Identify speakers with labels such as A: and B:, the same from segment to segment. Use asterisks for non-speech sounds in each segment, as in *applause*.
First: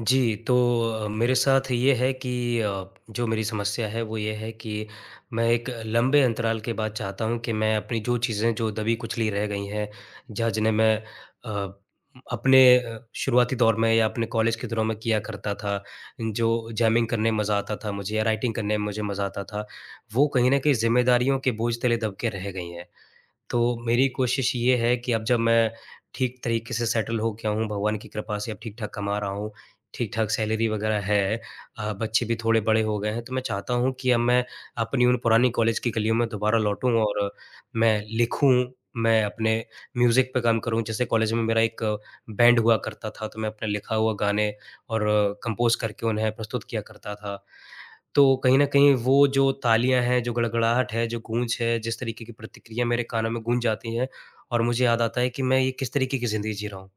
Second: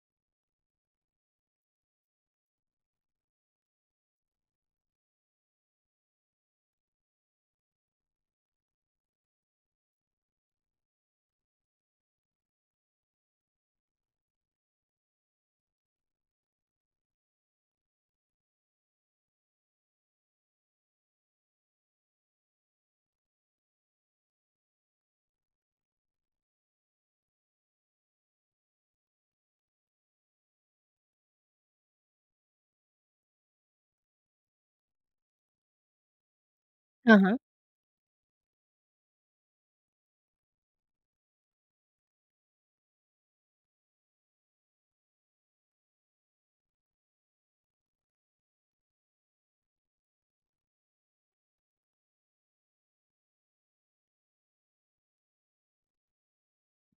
A: जी, तो मेरे साथ ये है कि जो मेरी समस्या है वो ये है कि मैं एक लंबे अंतराल के बाद चाहता हूँ कि मैं अपनी जो चीज़ें जो दबी-कुचली रह गई हैं, जहाँ जिन्हें मैं अ, अपने शुरुआती दौर में या अपने कॉलेज के दिनों में किया करता था, जो जैमिंग करने में मज़ा आता था मुझे या राइटिंग करने में मुझे मज़ा आता था, वो कहीं न कहीं ज़िम्मेदारियों के बोझ तले दब के रह गई हैं। तो मेरी कोशिश ये है कि अब जब मैं ठीक तरीके से सेटल हो गया हूँ, भगवान की कृपा से अब ठीक-ठाक कमा रहा हूँ, ठीक-ठाक सैलरी वग़ैरह है, बच्चे भी थोड़े बड़े हो गए हैं, तो मैं चाहता हूँ कि अब मैं अपनी उन पुरानी कॉलेज की गलियों में दोबारा लौटूँ
B: हाँ,
A: और
B: हाँ।
A: मैं लिखूँ, मैं अपने म्यूज़िक पे काम करूँ। जैसे कॉलेज में मेरा एक बैंड हुआ करता था, तो मैं अपने लिखा हुआ गाने और कंपोज़ करके उन्हें प्रस्तुत किया करता था। तो कहीं न कहीं वो जो तालियाँ हैं, जो गड़गड़ाहट है, जो गूँज है, जिस तरीके की प्रतिक्रिया मेरे कानों में गूँज जाती है और मुझे याद आता है कि मैं ये किस तरीके की ज़िंदगी जी रहा हूँ।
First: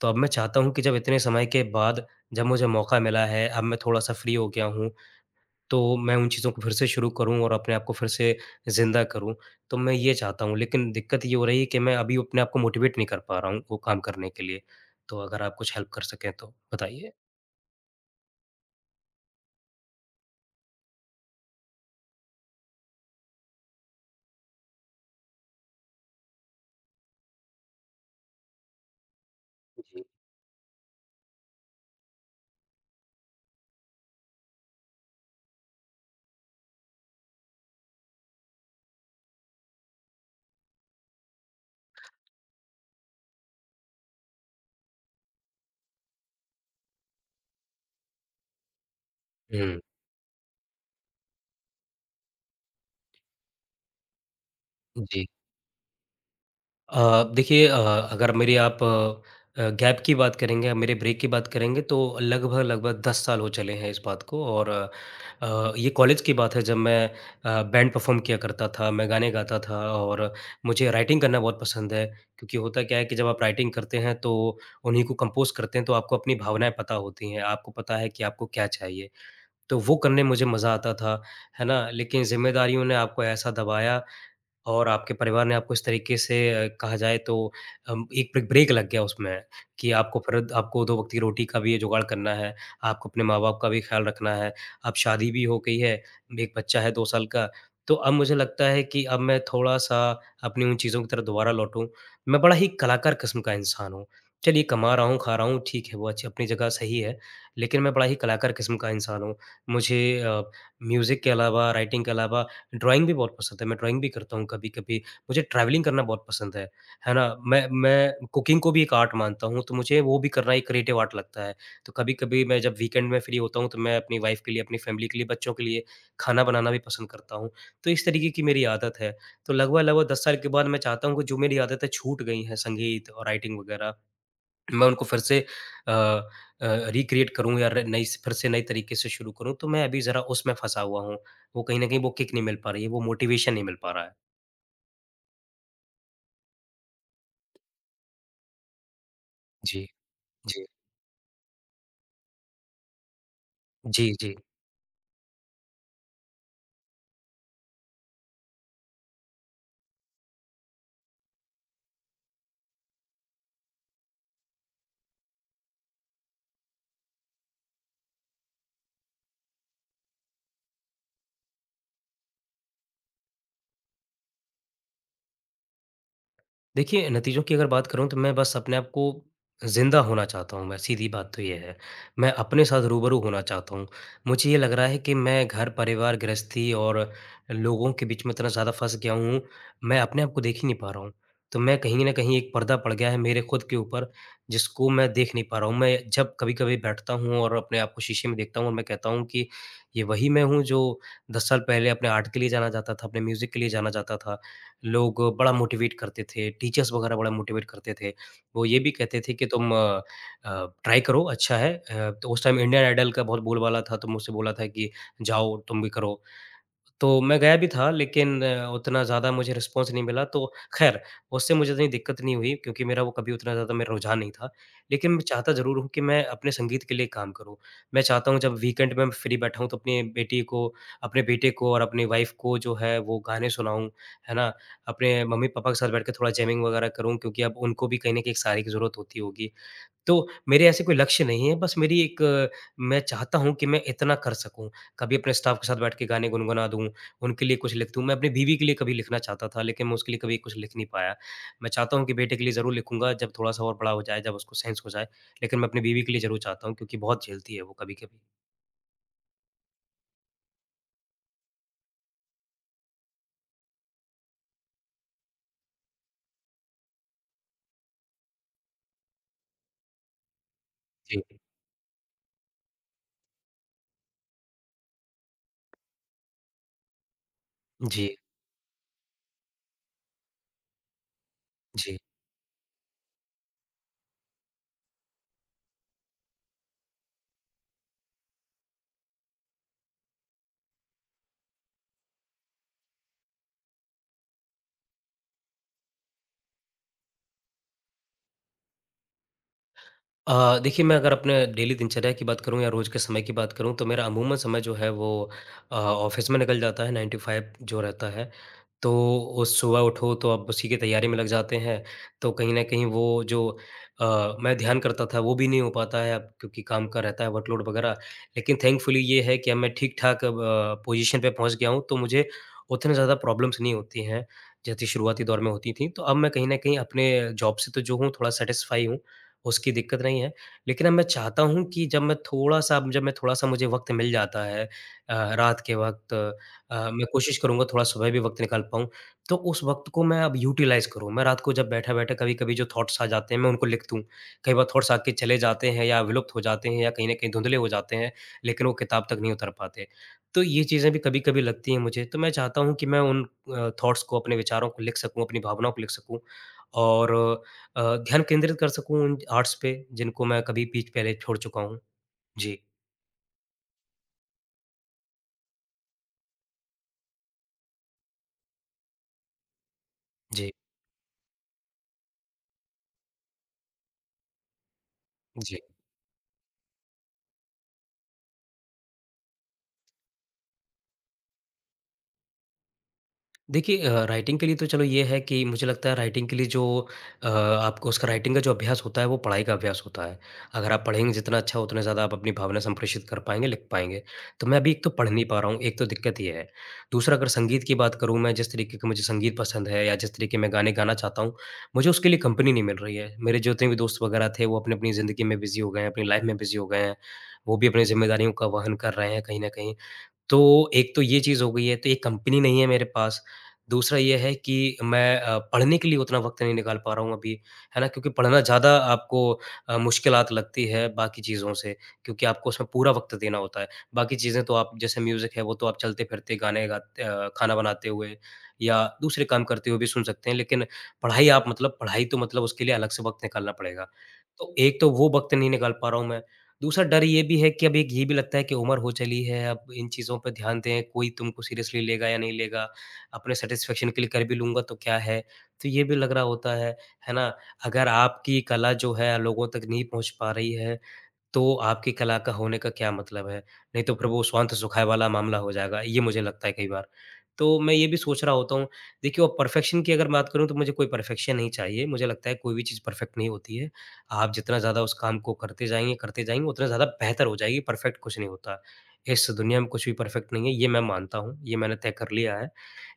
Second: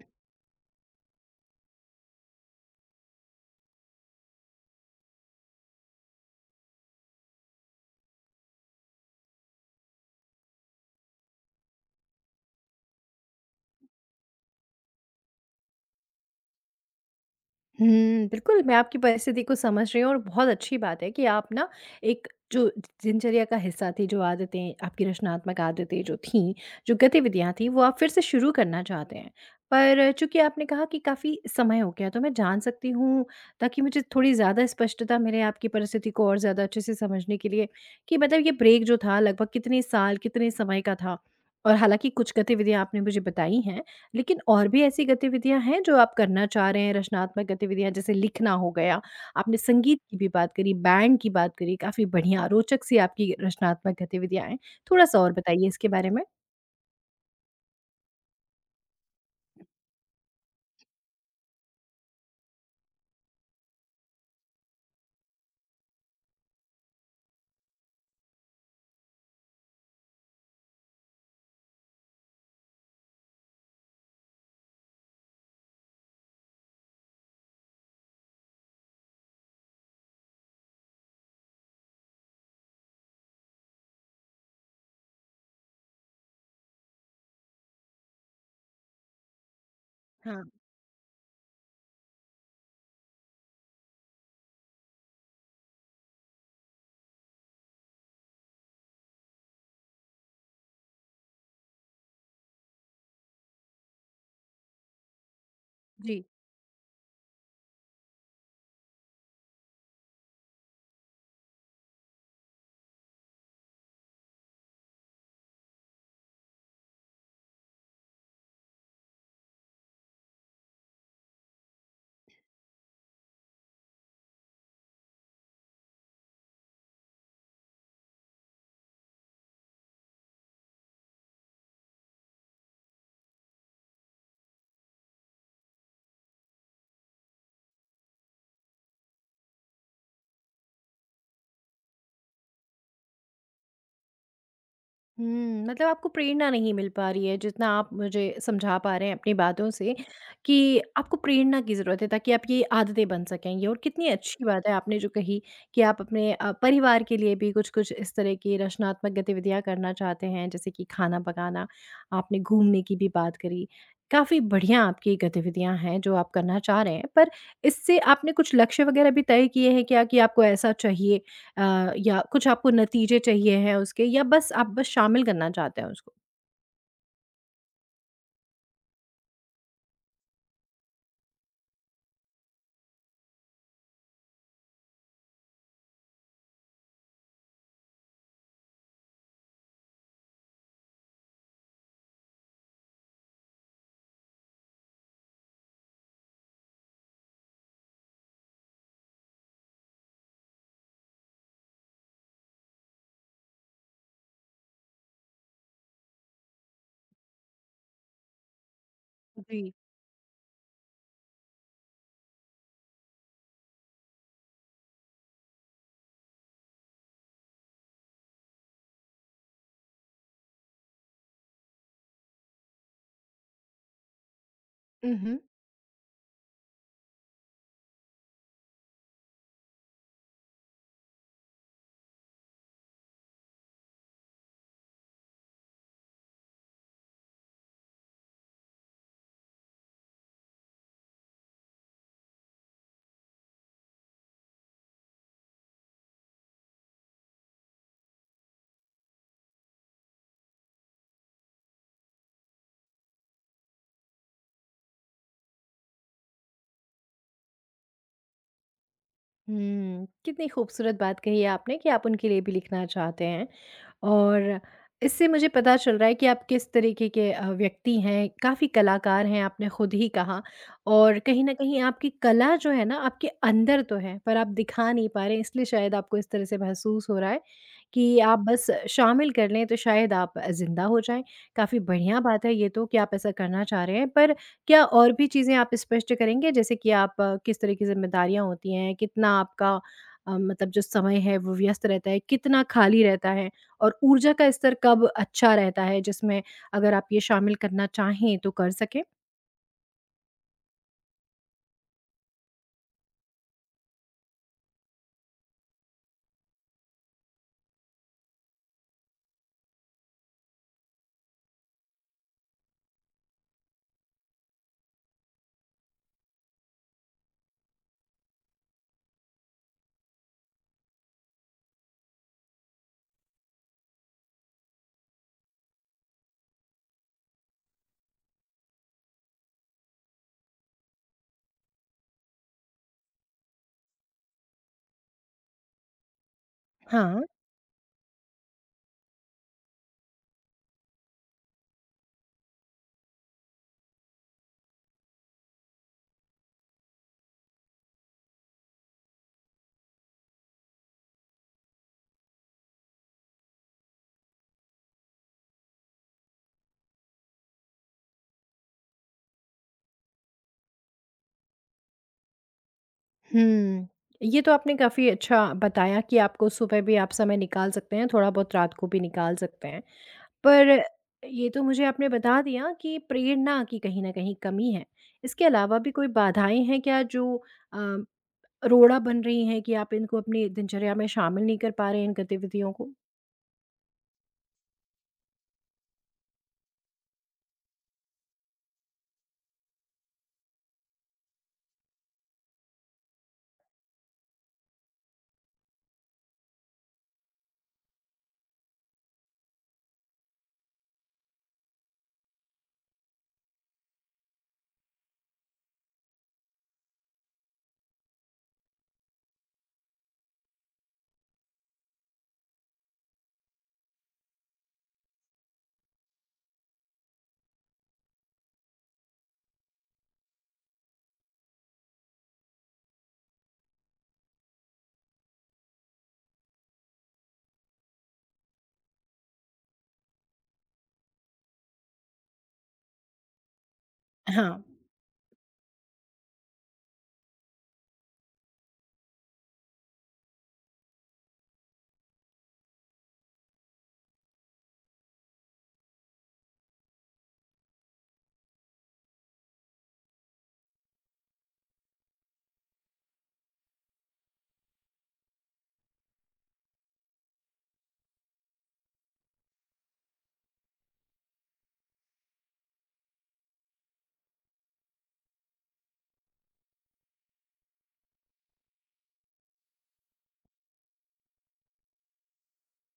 A: तो अब मैं चाहता हूँ कि जब इतने समय के बाद जब मुझे मौका मिला है, अब मैं थोड़ा-सा फ्री हो गया हूँ, तो मैं उन चीज़ों को फिर से शुरू करूँ और अपने आप को फिर से ज़िंदा करूँ। तो मैं ये चाहता हूँ, लेकिन दिक्कत ये हो रही है कि मैं अभी अपने आप को मोटिवेट नहीं कर पा रहा हूँ, वो काम करने के लिए। तो अगर आप कुछ हेल्प कर सकें तो बताइए?
B: हुँ, बिल्कुल, मैं आपकी परिस्थिति को समझ रही हूँ और बहुत अच्छी बात है कि आप ना एक जो दिनचर्या का हिस्सा थी, जो आदतें, आपकी रचनात्मक आदतें जो थीं, जो गतिविधियाँ थीं, वो आप फिर से शुरू करना चाहते हैं। पर चूँकि आपने कहा कि काफ़ी समय हो गया, तो मैं जान सकती हूँ ताकि मुझे थोड़ी ज़्यादा स्पष्टता मिले आपकी परिस्थिति को और ज़्यादा अच्छे से समझने के लिए कि मतलब ये ब्रेक जो था लगभग कितने साल, कितने समय का था? और हालाँकि कुछ गतिविधियाँ आपने मुझे बताई हैं। लेकिन और भी ऐसी गतिविधियाँ हैं जो आप करना चाह रहे हैं, रचनात्मक गतिविधियाँ जैसे लिखना हो गया, आपने
A: हुँ।
B: संगीत की भी बात करी, बैंड की बात करी, काफ़ी बढ़िया रोचक सी आपकी रचनात्मक गतिविधियाँ हैं। थोड़ा-सा
A: जी।
B: और बताइए इसके बारे में?
A: देखिए, अगर मेरी आप गैप की बात करेंगे मेरे ब्रेक की बात करेंगे तो लगभग लगभग 10 साल हो चले हैं इस बात को और ये कॉलेज की बात है जब मैं बैंड परफॉर्म किया करता था, मैं गाने गाता था और मुझे राइटिंग करना बहुत पसंद है। क्योंकि होता क्या है कि जब आप राइटिंग करते हैं तो उन्हीं को कंपोज़ करते हैं तो आपको अपनी भावनाएँ पता होती हैं, आपको पता है कि आपको क्या चाहिए। तो वो करने में मुझे मज़ा आता था, है ना? लेकिन ज़िम्मेदारियों ने आपको ऐसा दबाया और आपके परिवार ने आपको इस तरीके से कहा जाए तो एक ब्रेक ब्रेक लग गया उसमें कि आपको
B: हाँ,
A: फ़र्द आपको 2 वक़्त की रोटी का भी जुगाड़ करना है, आपको अपने माँ-बाप का भी ख़्याल रखना है, अब शादी भी हो गई है, 1 बच्चा है 2 साल का। तो अब मुझे लगता है कि अब मैं थोड़ा-सा अपनी उन चीज़ों की तरफ दोबारा लौटूँ। मैं बड़ा ही कलाकार किस्म का इंसान हूँ। चलिए कमा रहा हूँ, खा रहा हूँ, ठीक है, वो
B: जी।
A: अच्छी अपनी जगह सही है, लेकिन मैं बड़ा ही कलाकार किस्म का इंसान हूँ। मुझे अ, म्यूज़िक के अलावा, राइटिंग के अलावा ड्राइंग भी बहुत पसंद है, मैं ड्राइंग भी करता हूँ कभी-कभी। मुझे ट्रैवलिंग करना बहुत पसंद है ना? मैं कुकिंग को भी एक आर्ट मानता हूँ, तो मुझे वो भी करना एक क्रिएटिव आर्ट लगता है। तो कभी-कभी मैं जब वीकेंड में फ्री होता हूँ, तो मैं अपनी वाइफ़ के लिए, अपनी फ़ैमिली के लिए, बच्चों के लिए खाना बनाना भी पसंद करता हूँ। तो इस तरीके की मेरी आदत है। तो लगभग-लगभग 10 साल के बाद मैं चाहता हूँ कि जो मेरी आदतें छूट गई हैं, संगीत और राइटिंग वगैरह मैं उनको फिर से अ अ, रिक्रिएट करूँ या र नई स फिर से नए तरीके से शुरू करूँ, तो मैं अभी ज़रा उसमें फँसा हुआ हूँ। वो कहीं न कहीं वो किक नहीं मिल पा रही है, वो मोटिवेशन नहीं मिल पा रहा है।
B: मतलब आपको प्रेरणा नहीं मिल पा रही है जितना आप मुझे समझा पा रहे हैं अपनी बातों
A: जी,
B: से कि
A: जी।
B: आपको प्रेरणा की ज़रूरत है ताकि आप ये आदतें बन सकेंगे और कितनी
A: जी, जी।
B: अच्छी बात है आपने जो कही कि आप अपने परिवार के लिए भी कुछ-कुछ इस तरह की रचनात्मक गतिविधियाँ करना चाहते हैं जैसे कि खाना पकाना, आपने घूमने की भी बात करी। काफ़ी बढ़िया आपकी गतिविधियाँ हैं जो आप करना चाह रहे हैं पर इससे आपने कुछ लक्ष्य वग़ैरह भी तय किए हैं क्या कि आपको ऐसा चाहिए या कुछ आपको नतीजे चाहिए हैं उसके या बस आप बस शामिल करना चाहते हैं उसको?
A: देखिए, नतीजों की अगर बात करूँ तो मैं बस अपने आप को ज़िंदा होना चाहता हूँ मैं, सीधी बात तो ये है। मैं अपने साथ रूबरू होना चाहता हूँ। मुझे ये लग रहा है कि मैं घर, परिवार, गृहस्थी और लोगों के बीच में इतना ज़्यादा फँस गया हूँ, मैं अपने आप को देख ही नहीं पा रहा हूँ। तो मैं कहीं न कहीं एक पर्दा पड़ गया है मेरे खुद के ऊपर, जिसको मैं देख नहीं पा रहा हूँ। मैं जब कभी-कभी बैठता हूँ और अपने आप को शीशे में देखता हूँ और मैं कहता हूँ कि ये वही मैं हूँ जो 10 साल पहले अपने आर्ट के लिए जाना जाता था, अपने म्यूज़िक के लिए जाना जाता था। लोग बड़ा मोटिवेट करते थे, टीचर्स वगैरह बड़ा मोटिवेट करते थे। वो ये भी कहते थे कि
B: जी।
A: तुम ट्राई करो अच्छा है। तो उस टाइम इंडियन आइडल का बहुत बोलबाला था, तो मुझसे बोला था कि जाओ तुम भी करो। तो मैं गया भी था लेकिन उतना ज़्यादा मुझे रिस्पॉन्स नहीं मिला तो ख़ैर उससे मुझे इतनी दिक्कत नहीं हुई क्योंकि मेरा वो कभी उतना ज़्यादा मेरा रुझान नहीं था। लेकिन मैं चाहता ज़रूर हूँ कि मैं अपने संगीत के लिए काम करूँ। मैं चाहता हूँ जब वीकेंड में फ्री बैठा हूँ तो अपनी बेटी को अपने बेटे को और अपनी वाइफ़ को जो है वो गाने सुनाऊँ, है ना? अपने मम्मी-पापा के साथ बैठ के थोड़ा जैमिंग वग़ैरह करूँ क्योंकि अब उनको भी कहीं न कहीं एक सहारे की ज़रूरत होती होगी। तो मेरे ऐसे कोई लक्ष्य नहीं है, बस मेरी एक मैं चाहता हूँ कि मैं इतना कर सकूँ। कभी अपने स्टाफ़ के साथ बैठ के गाने गुनगुना दूँ, उनके लिए कुछ लिख दूँ। मैं अपनी बीवी के लिए कभी लिखना चाहता था, लेकिन मैं उसके लिए कभी कुछ लिख नहीं पाया। मैं चाहता हूँ कि बेटे के लिए ज़रूर लिखूँगा जब थोड़ा-सा और बड़ा हो जाए, जब उसको सेंस हो जाए, लेकिन मैं अपनी बीवी के लिए ज़रूर चाहता हूँ क्योंकि बहुत झेलती है वो कभी-कभी।
B: कितनी खूबसूरत बात कही है आपने कि आप उनके लिए भी लिखना चाहते हैं। और इससे मुझे पता चल रहा है कि आप किस तरीके के व्यक्ति हैं, काफ़ी कलाकार हैं आपने खुद ही कहा और
A: जी।
B: कहीं न कहीं आपकी कला जो है ना आपके अंदर तो है, पर आप दिखा नहीं पा रहे हैं इसलिए शायद आपको इस तरह से महसूस हो रहा है
A: जी,
B: कि आप बस शामिल कर लें तो शायद आप ज़िंदा हो जाएँ। काफ़ी
A: जी।
B: बढ़िया बात है ये तो कि आप ऐसा करना चाह रहे हैं पर क्या और भी चीज़ें आप स्पष्ट करेंगे? जैसे कि आप किस तरह की ज़िम्मेदारियाँ होती हैं? कितना आपका मतलब जो समय है वो व्यस्त रहता है? कितना खाली रहता है? और ऊर्जा का स्तर कब अच्छा रहता है जिसमें अगर आप ये शामिल करना चाहें तो कर सकें?
A: देखिए, मैं अगर अपने डेली दिनचर्या की बात करूँ या रोज़ के समय की बात करूँ तो मेरा अमूमन समय जो है वो ऑफ़िस में निकल जाता है, 9 टू 5 जो रहता है। तो उस सुबह उठो तो अब उसी की तैयारी में लग जाते हैं। तो कहीं न कहीं वो जो मैं ध्यान करता था वो भी नहीं हो पाता है अब क्योंकि काम का रहता है वर्कलोड वग़ैरह। लेकिन थैंकफुली ये है कि अब मैं ठीक-ठाक अब पोज़ीशन पे पहुँच गया हूँ तो मुझे उतने ज़्यादा प्रॉब्लम्स नहीं होती हैं, जैसी शुरुआती दौर में होती थी। तो अब मैं कहीं न कहीं अपने जॉब से तो जो हूँ थोड़ा सैटिस्फ़ाई हूँ। उसकी दिक्कत नहीं है। लेकिन अब मैं चाहता हूँ कि जब मैं थोड़ा-सा मुझे वक़्त मिल जाता है, रात के वक़्त, मैं
B: हाँ।
A: कोशिश करूँगा थोड़ा सुबह भी वक़्त निकाल पाऊँ, तो उस वक़्त को मैं अब यूटिलाइज़ करूँ। मैं रात को जब बैठा-बैठा कभी-कभी जो थॉट्स आ जाते हैं, मैं उनको लिख दूँ। कई बार थॉट्स आके चले जाते हैं या विलुप्त हो जाते हैं या कहीं न कहीं धुँधले हो जाते हैं, लेकिन वो किताब तक नहीं उतर पाते। तो ये चीज़ें भी कभी-कभी लगती हैं मुझे, तो मैं चाहता हूँ कि मैं उन थॉट्स को, अपने विचारों को लिख सकूँ, अपनी भावनाओं को लिख सकूँ और अ, ध्यान केंद्रित कर सकूँ उन आर्ट्स पे, जिनको मैं कभी बीच पहले छोड़ चुका हूँ। जी,
B: हुँ। ये तो आपने काफ़ी अच्छा बताया कि आपको सुबह भी आप समय निकाल सकते हैं, थोड़ा बहुत रात को भी निकाल सकते हैं।
A: जी,
B: पर ये तो मुझे आपने बता दिया कि प्रेरणा की कहीं न कहीं कमी है। इसके
A: जी।
B: अलावा भी कोई बाधाएँ हैं क्या जो अ रोड़ा बन रही हैं कि आप इनको अपनी दिनचर्या में शामिल नहीं कर पा रहे हैं इन गतिविधियों को?
A: देखिए, राइटिंग के लिए तो चलो ये है कि मुझे लगता है राइटिंग के लिए जो आपको उसका राइटिंग का जो अभ्यास होता है वो पढ़ाई का अभ्यास होता है। अगर आप पढ़ेंगे जितना अच्छा उतने ज़्यादा आप अपनी भावना संप्रेषित कर पाएँगे, लिख पाएँगे। तो मैं अभी एक तो पढ़ नहीं पा रहा हूँ, एक तो दिक्कत ये है। दूसरा अगर संगीत की बात करूँ मैं जिस तरीके का मुझे संगीत पसंद है या जिस तरीके मैं गाने गाना चाहता हूँ, मुझे उसके लिए कंपनी नहीं मिल रही है। मेरे जितने भी दोस्त वगैरह थे वो अपनी-अपनी ज़िंदगी में बिज़ी हो गए हैं, अपनी लाइफ़ में बिज़ी हो गए हैं। वो भी अपनी ज़िम्मेदारियों का वहन कर रहे हैं कहीं न कहीं। तो एक तो ये चीज़ हो गई है, तो ये कंपनी नहीं है मेरे पास। दूसरा ये है कि मैं पढ़ने के लिए उतना वक़्त नहीं निकाल पा रहा हूँ अभी, है ना? क्योंकि पढ़ना ज़्यादा आपको मुश्किलात लगती है बाकी चीज़ों से, क्योंकि आपको उसमें पूरा वक़्त देना होता है। बाकी चीज़ें तो आप जैसे म्यूज़िक है, वो तो आप चलते-फिरते गाने गाते खाना बनाते हुए या दूसरे काम करते हुए भी सुन सकते हैं, लेकिन पढ़ाई आप मतलब पढ़ाई तो मतलब उसके लिए अलग से वक़्त निकालना पड़ेगा। तो
B: हाँ।
A: एक तो वो वक़्त नहीं निकाल पा रहा हूँ मैं। दूसरा डर ये भी है कि अब एक ये भी लगता है कि उम्र हो चली है, अब इन चीज़ों पे ध्यान दें, कोई तुमको सीरियसली लेगा या नहीं लेगा, अपने सैटिस्फैक्शन के लिए कर भी लूँगा तो क्या है? तो ये भी लग रहा होता है ना? अगर आपकी कला जो है लोगों तक नहीं पहुँच पा रही है, तो आपकी कला का होने का क्या मतलब है? नहीं तो फिर वो स्वांत सुखाए वाला मामला हो जाएगा, ये मुझे लगता है कई बार। तो मैं ये भी सोच रहा होता हूँ, देखिए और परफ़ेक्शन की अगर बात करूँ तो मुझे कोई परफ़ेक्शन नहीं चाहिए, मुझे लगता है कोई भी चीज़ परफ़ेक्ट नहीं होती है। आप जितना ज़्यादा उस काम को करते जाएँगे उतना ज़्यादा बेहतर हो जाएगी, परफ़ेक्ट कुछ नहीं होता। इस दुनिया में कुछ भी परफ़ेक्ट नहीं है, ये मैं मानता हूँ, ये मैंने तय कर लिया है।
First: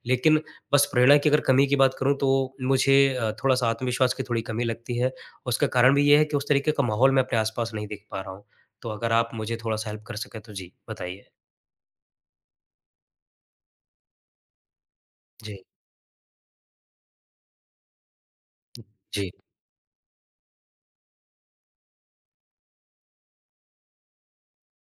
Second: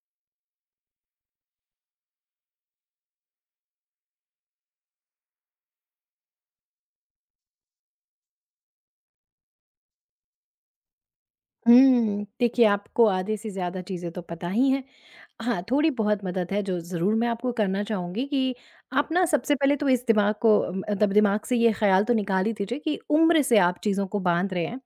A: लेकिन बस प्रेरणा की अगर कमी की बात करूँ तो मुझे थोड़ा-सा आत्मविश्वास की थोड़ी कमी लगती है, उसका कारण भी ये है कि उस तरीके का माहौल मैं अपने आस-पास नहीं देख पा रहा हूँ। तो अगर आप मुझे थोड़ा-सा हेल्प कर सकें तो जी, बताइए?
B: देखिए आपको आधे से ज़्यादा चीज़ें तो पता ही हैं। हाँ,
A: जी,
B: थोड़ी बहुत मदद है जो ज़रूर मैं आपको करना चाहूँगी कि आप ना
A: जी,
B: सबसे पहले तो इस दिमाग को मतलब दिमाग से ये ख़्याल तो निकाल ही दीजिए कि उम्र से आप चीज़ों को बाँध रहे हैं।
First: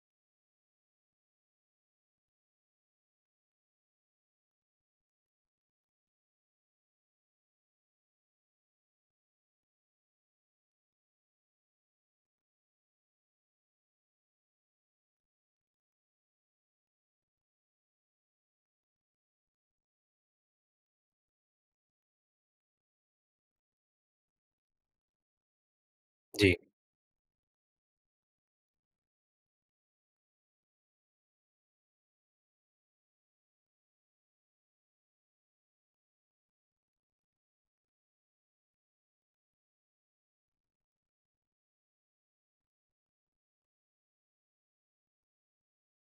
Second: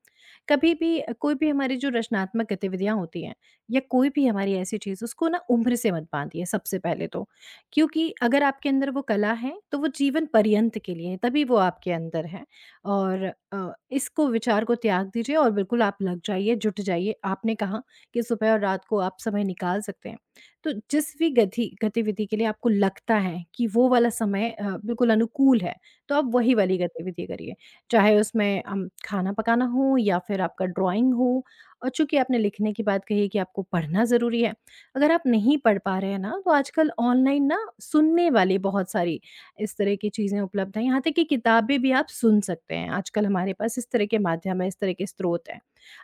B: कभी भी कोई भी हमारी जो रचनात्मक गतिविधियाँ होती हैं या कोई भी हमारी ऐसी चीज़ उसको ना उम्र से मत बाँधिए सबसे पहले तो। क्योंकि अगर आपके अंदर वो कला है तो वो जीवन पर्यंत के लिए है, तभी वो आपके अंदर है। और इसको विचार को त्याग दीजिए और बिल्कुल आप लग जाइए, जुट जाइए। आपने कहा कि सुबह और रात को आप समय निकाल सकते हैं। तो जिस भी गतिविधि के लिए आपको लगता है कि वो वाला समय बिल्कुल अनुकूल है, तो आप वही
A: जी,
B: वाली गतिविधि करिए। चाहे उसमें खाना पकाना हो या फिर आपका ड्राइंग हो और चूँकि आपने लिखने की बात कही है कि आपको पढ़ना ज़रूरी है। अगर आप नहीं पढ़ पा रहे हैं ना, तो आजकल ऑनलाइन ना सुनने वाली बहुत सारी इस तरह की चीज़ें उपलब्ध हैं। यहाँ तक कि किताबें भी आप सुन सकते हैं, आजकल हमारे पास इस तरह के माध्यम हैं, इस तरह के स्रोत हैं।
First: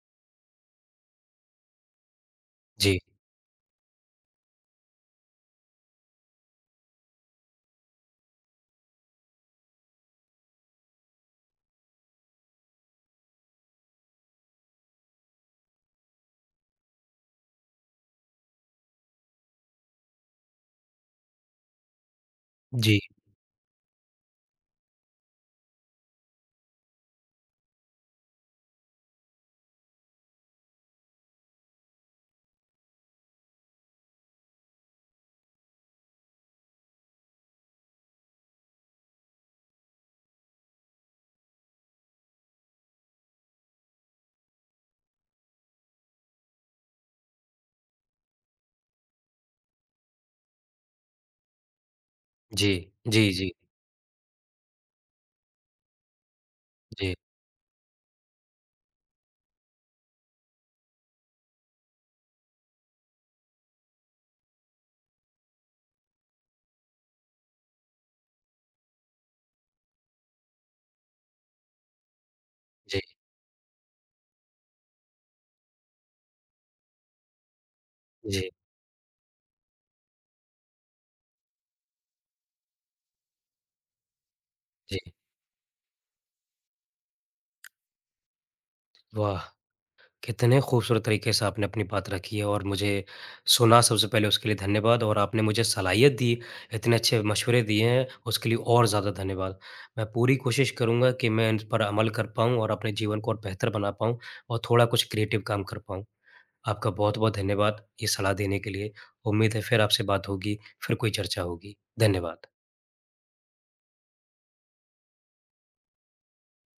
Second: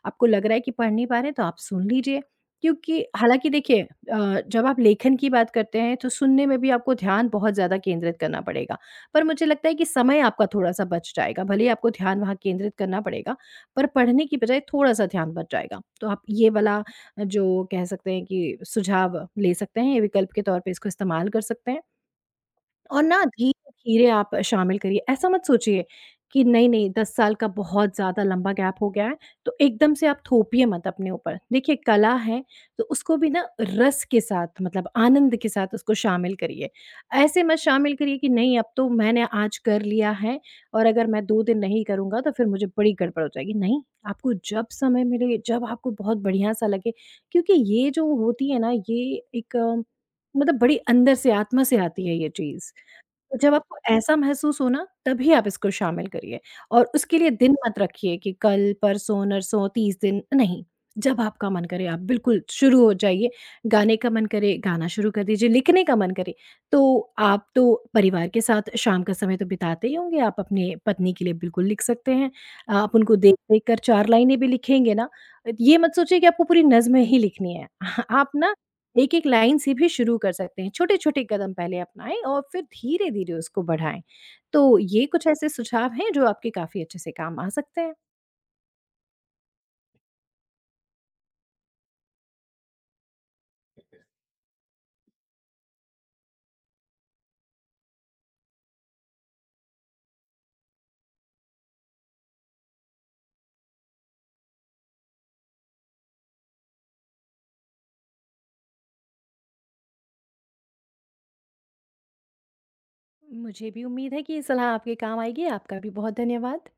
B: आपको लग रहा है कि पढ़ नहीं पा रहे हैं, तो आप सुन लीजिए क्योंकि
A: जी,
B: हालाँकि देखिए जब आप लेखन की बात करते हैं, तो सुनने में भी आपको ध्यान बहुत ज़्यादा केंद्रित करना पड़ेगा। पर मुझे लगता है कि समय आपका थोड़ा-सा बच जाएगा, भले ही आपको ध्यान वहाँ केंद्रित करना पड़ेगा, पर पढ़ने की बजाय थोड़ा-सा ध्यान बच जाएगा। तो आप ये वाला जो कह सकते हैं कि सुझाव ले सकते हैं, ये विकल्प के तौर पे इसको इस्तेमाल कर सकते हैं।
A: जी,
B: और ना धीरे-धीरे आप शामिल करिए। ऐसा मत सोचिए कि नहीं-नहीं 10 साल का बहुत ज़्यादा लंबा गैप हो गया है, तो एकदम से आप थोपिए मत अपने ऊपर। देखिए कला है तो उसको भी ना रस के साथ मतलब आनंद के साथ उसको शामिल करिए। ऐसे मत शामिल करिए कि नहीं अब तो मैंने आज कर लिया है और अगर मैं 2 दिन नहीं करूँगा तो फिर मुझे बड़ी गड़बड़ हो जाएगी। नहीं, आपको जब समय मिले, जब आपको बहुत बढ़िया-सा लगे क्योंकि ये जो होती है ना ये एक मतलब बड़ी अंदर से आत्मा से आती है ये चीज़।
A: जी, जी,
B: तो
A: जी,
B: जब आपको ऐसा महसूस हो ना, तभी आप इसको शामिल करिए और
A: जी,
B: उसके लिए दिन मत रखिए कि कल, परसों, नरसों, 30 दिन, नहीं। जब आपका मन करे आप बिल्कुल शुरू हो जाइए, गाने का मन करे गाना शुरू कर दीजिए, लिखने का मन करे तो आप तो परिवार के साथ शाम का समय तो बिताते ही होंगे, आप अपने पत्नी के लिए बिल्कुल लिख सकते हैं। आप
A: जी,
B: उनको देख-देख कर 4 लाइनें भी लिखेंगे ना, ये मत सोचिए कि आपको पूरी नज़्म ही लिखनी है। *laughs* आप
A: जी,
B: ना एक-एक लाइन से भी शुरू कर सकते हैं। छोटे-छोटे कदम पहले अपनाएँ और फिर धीरे-धीरे उसको बढ़ाएँ। तो
A: जी।
B: ये कुछ ऐसे सुझाव हैं जो आपके काफ़ी अच्छे से काम आ सकते हैं।
A: वाह! कितने खूबसूरत तरीके से आपने अपनी बात रखी है और मुझे सुना सबसे पहले उसके लिए धन्यवाद और आपने मुझे सलाहियत दी, इतने अच्छे मशवरे दिए हैं, उसके लिए और ज़्यादा धन्यवाद। मैं पूरी कोशिश करूँगा कि मैं इन पर अमल कर पाऊँ और अपने जीवन को और बेहतर बना पाऊँ और थोड़ा कुछ क्रिएटिव काम कर पाऊँ। आपका बहुत-बहुत धन्यवाद ये सलाह देने के लिए। उम्मीद है फिर आपसे बात होगी, फिर कोई चर्चा होगी। धन्यवाद।
B: मुझे भी उम्मीद है कि ये सलाह आपके काम आएगी। आपका भी बहुत धन्यवाद।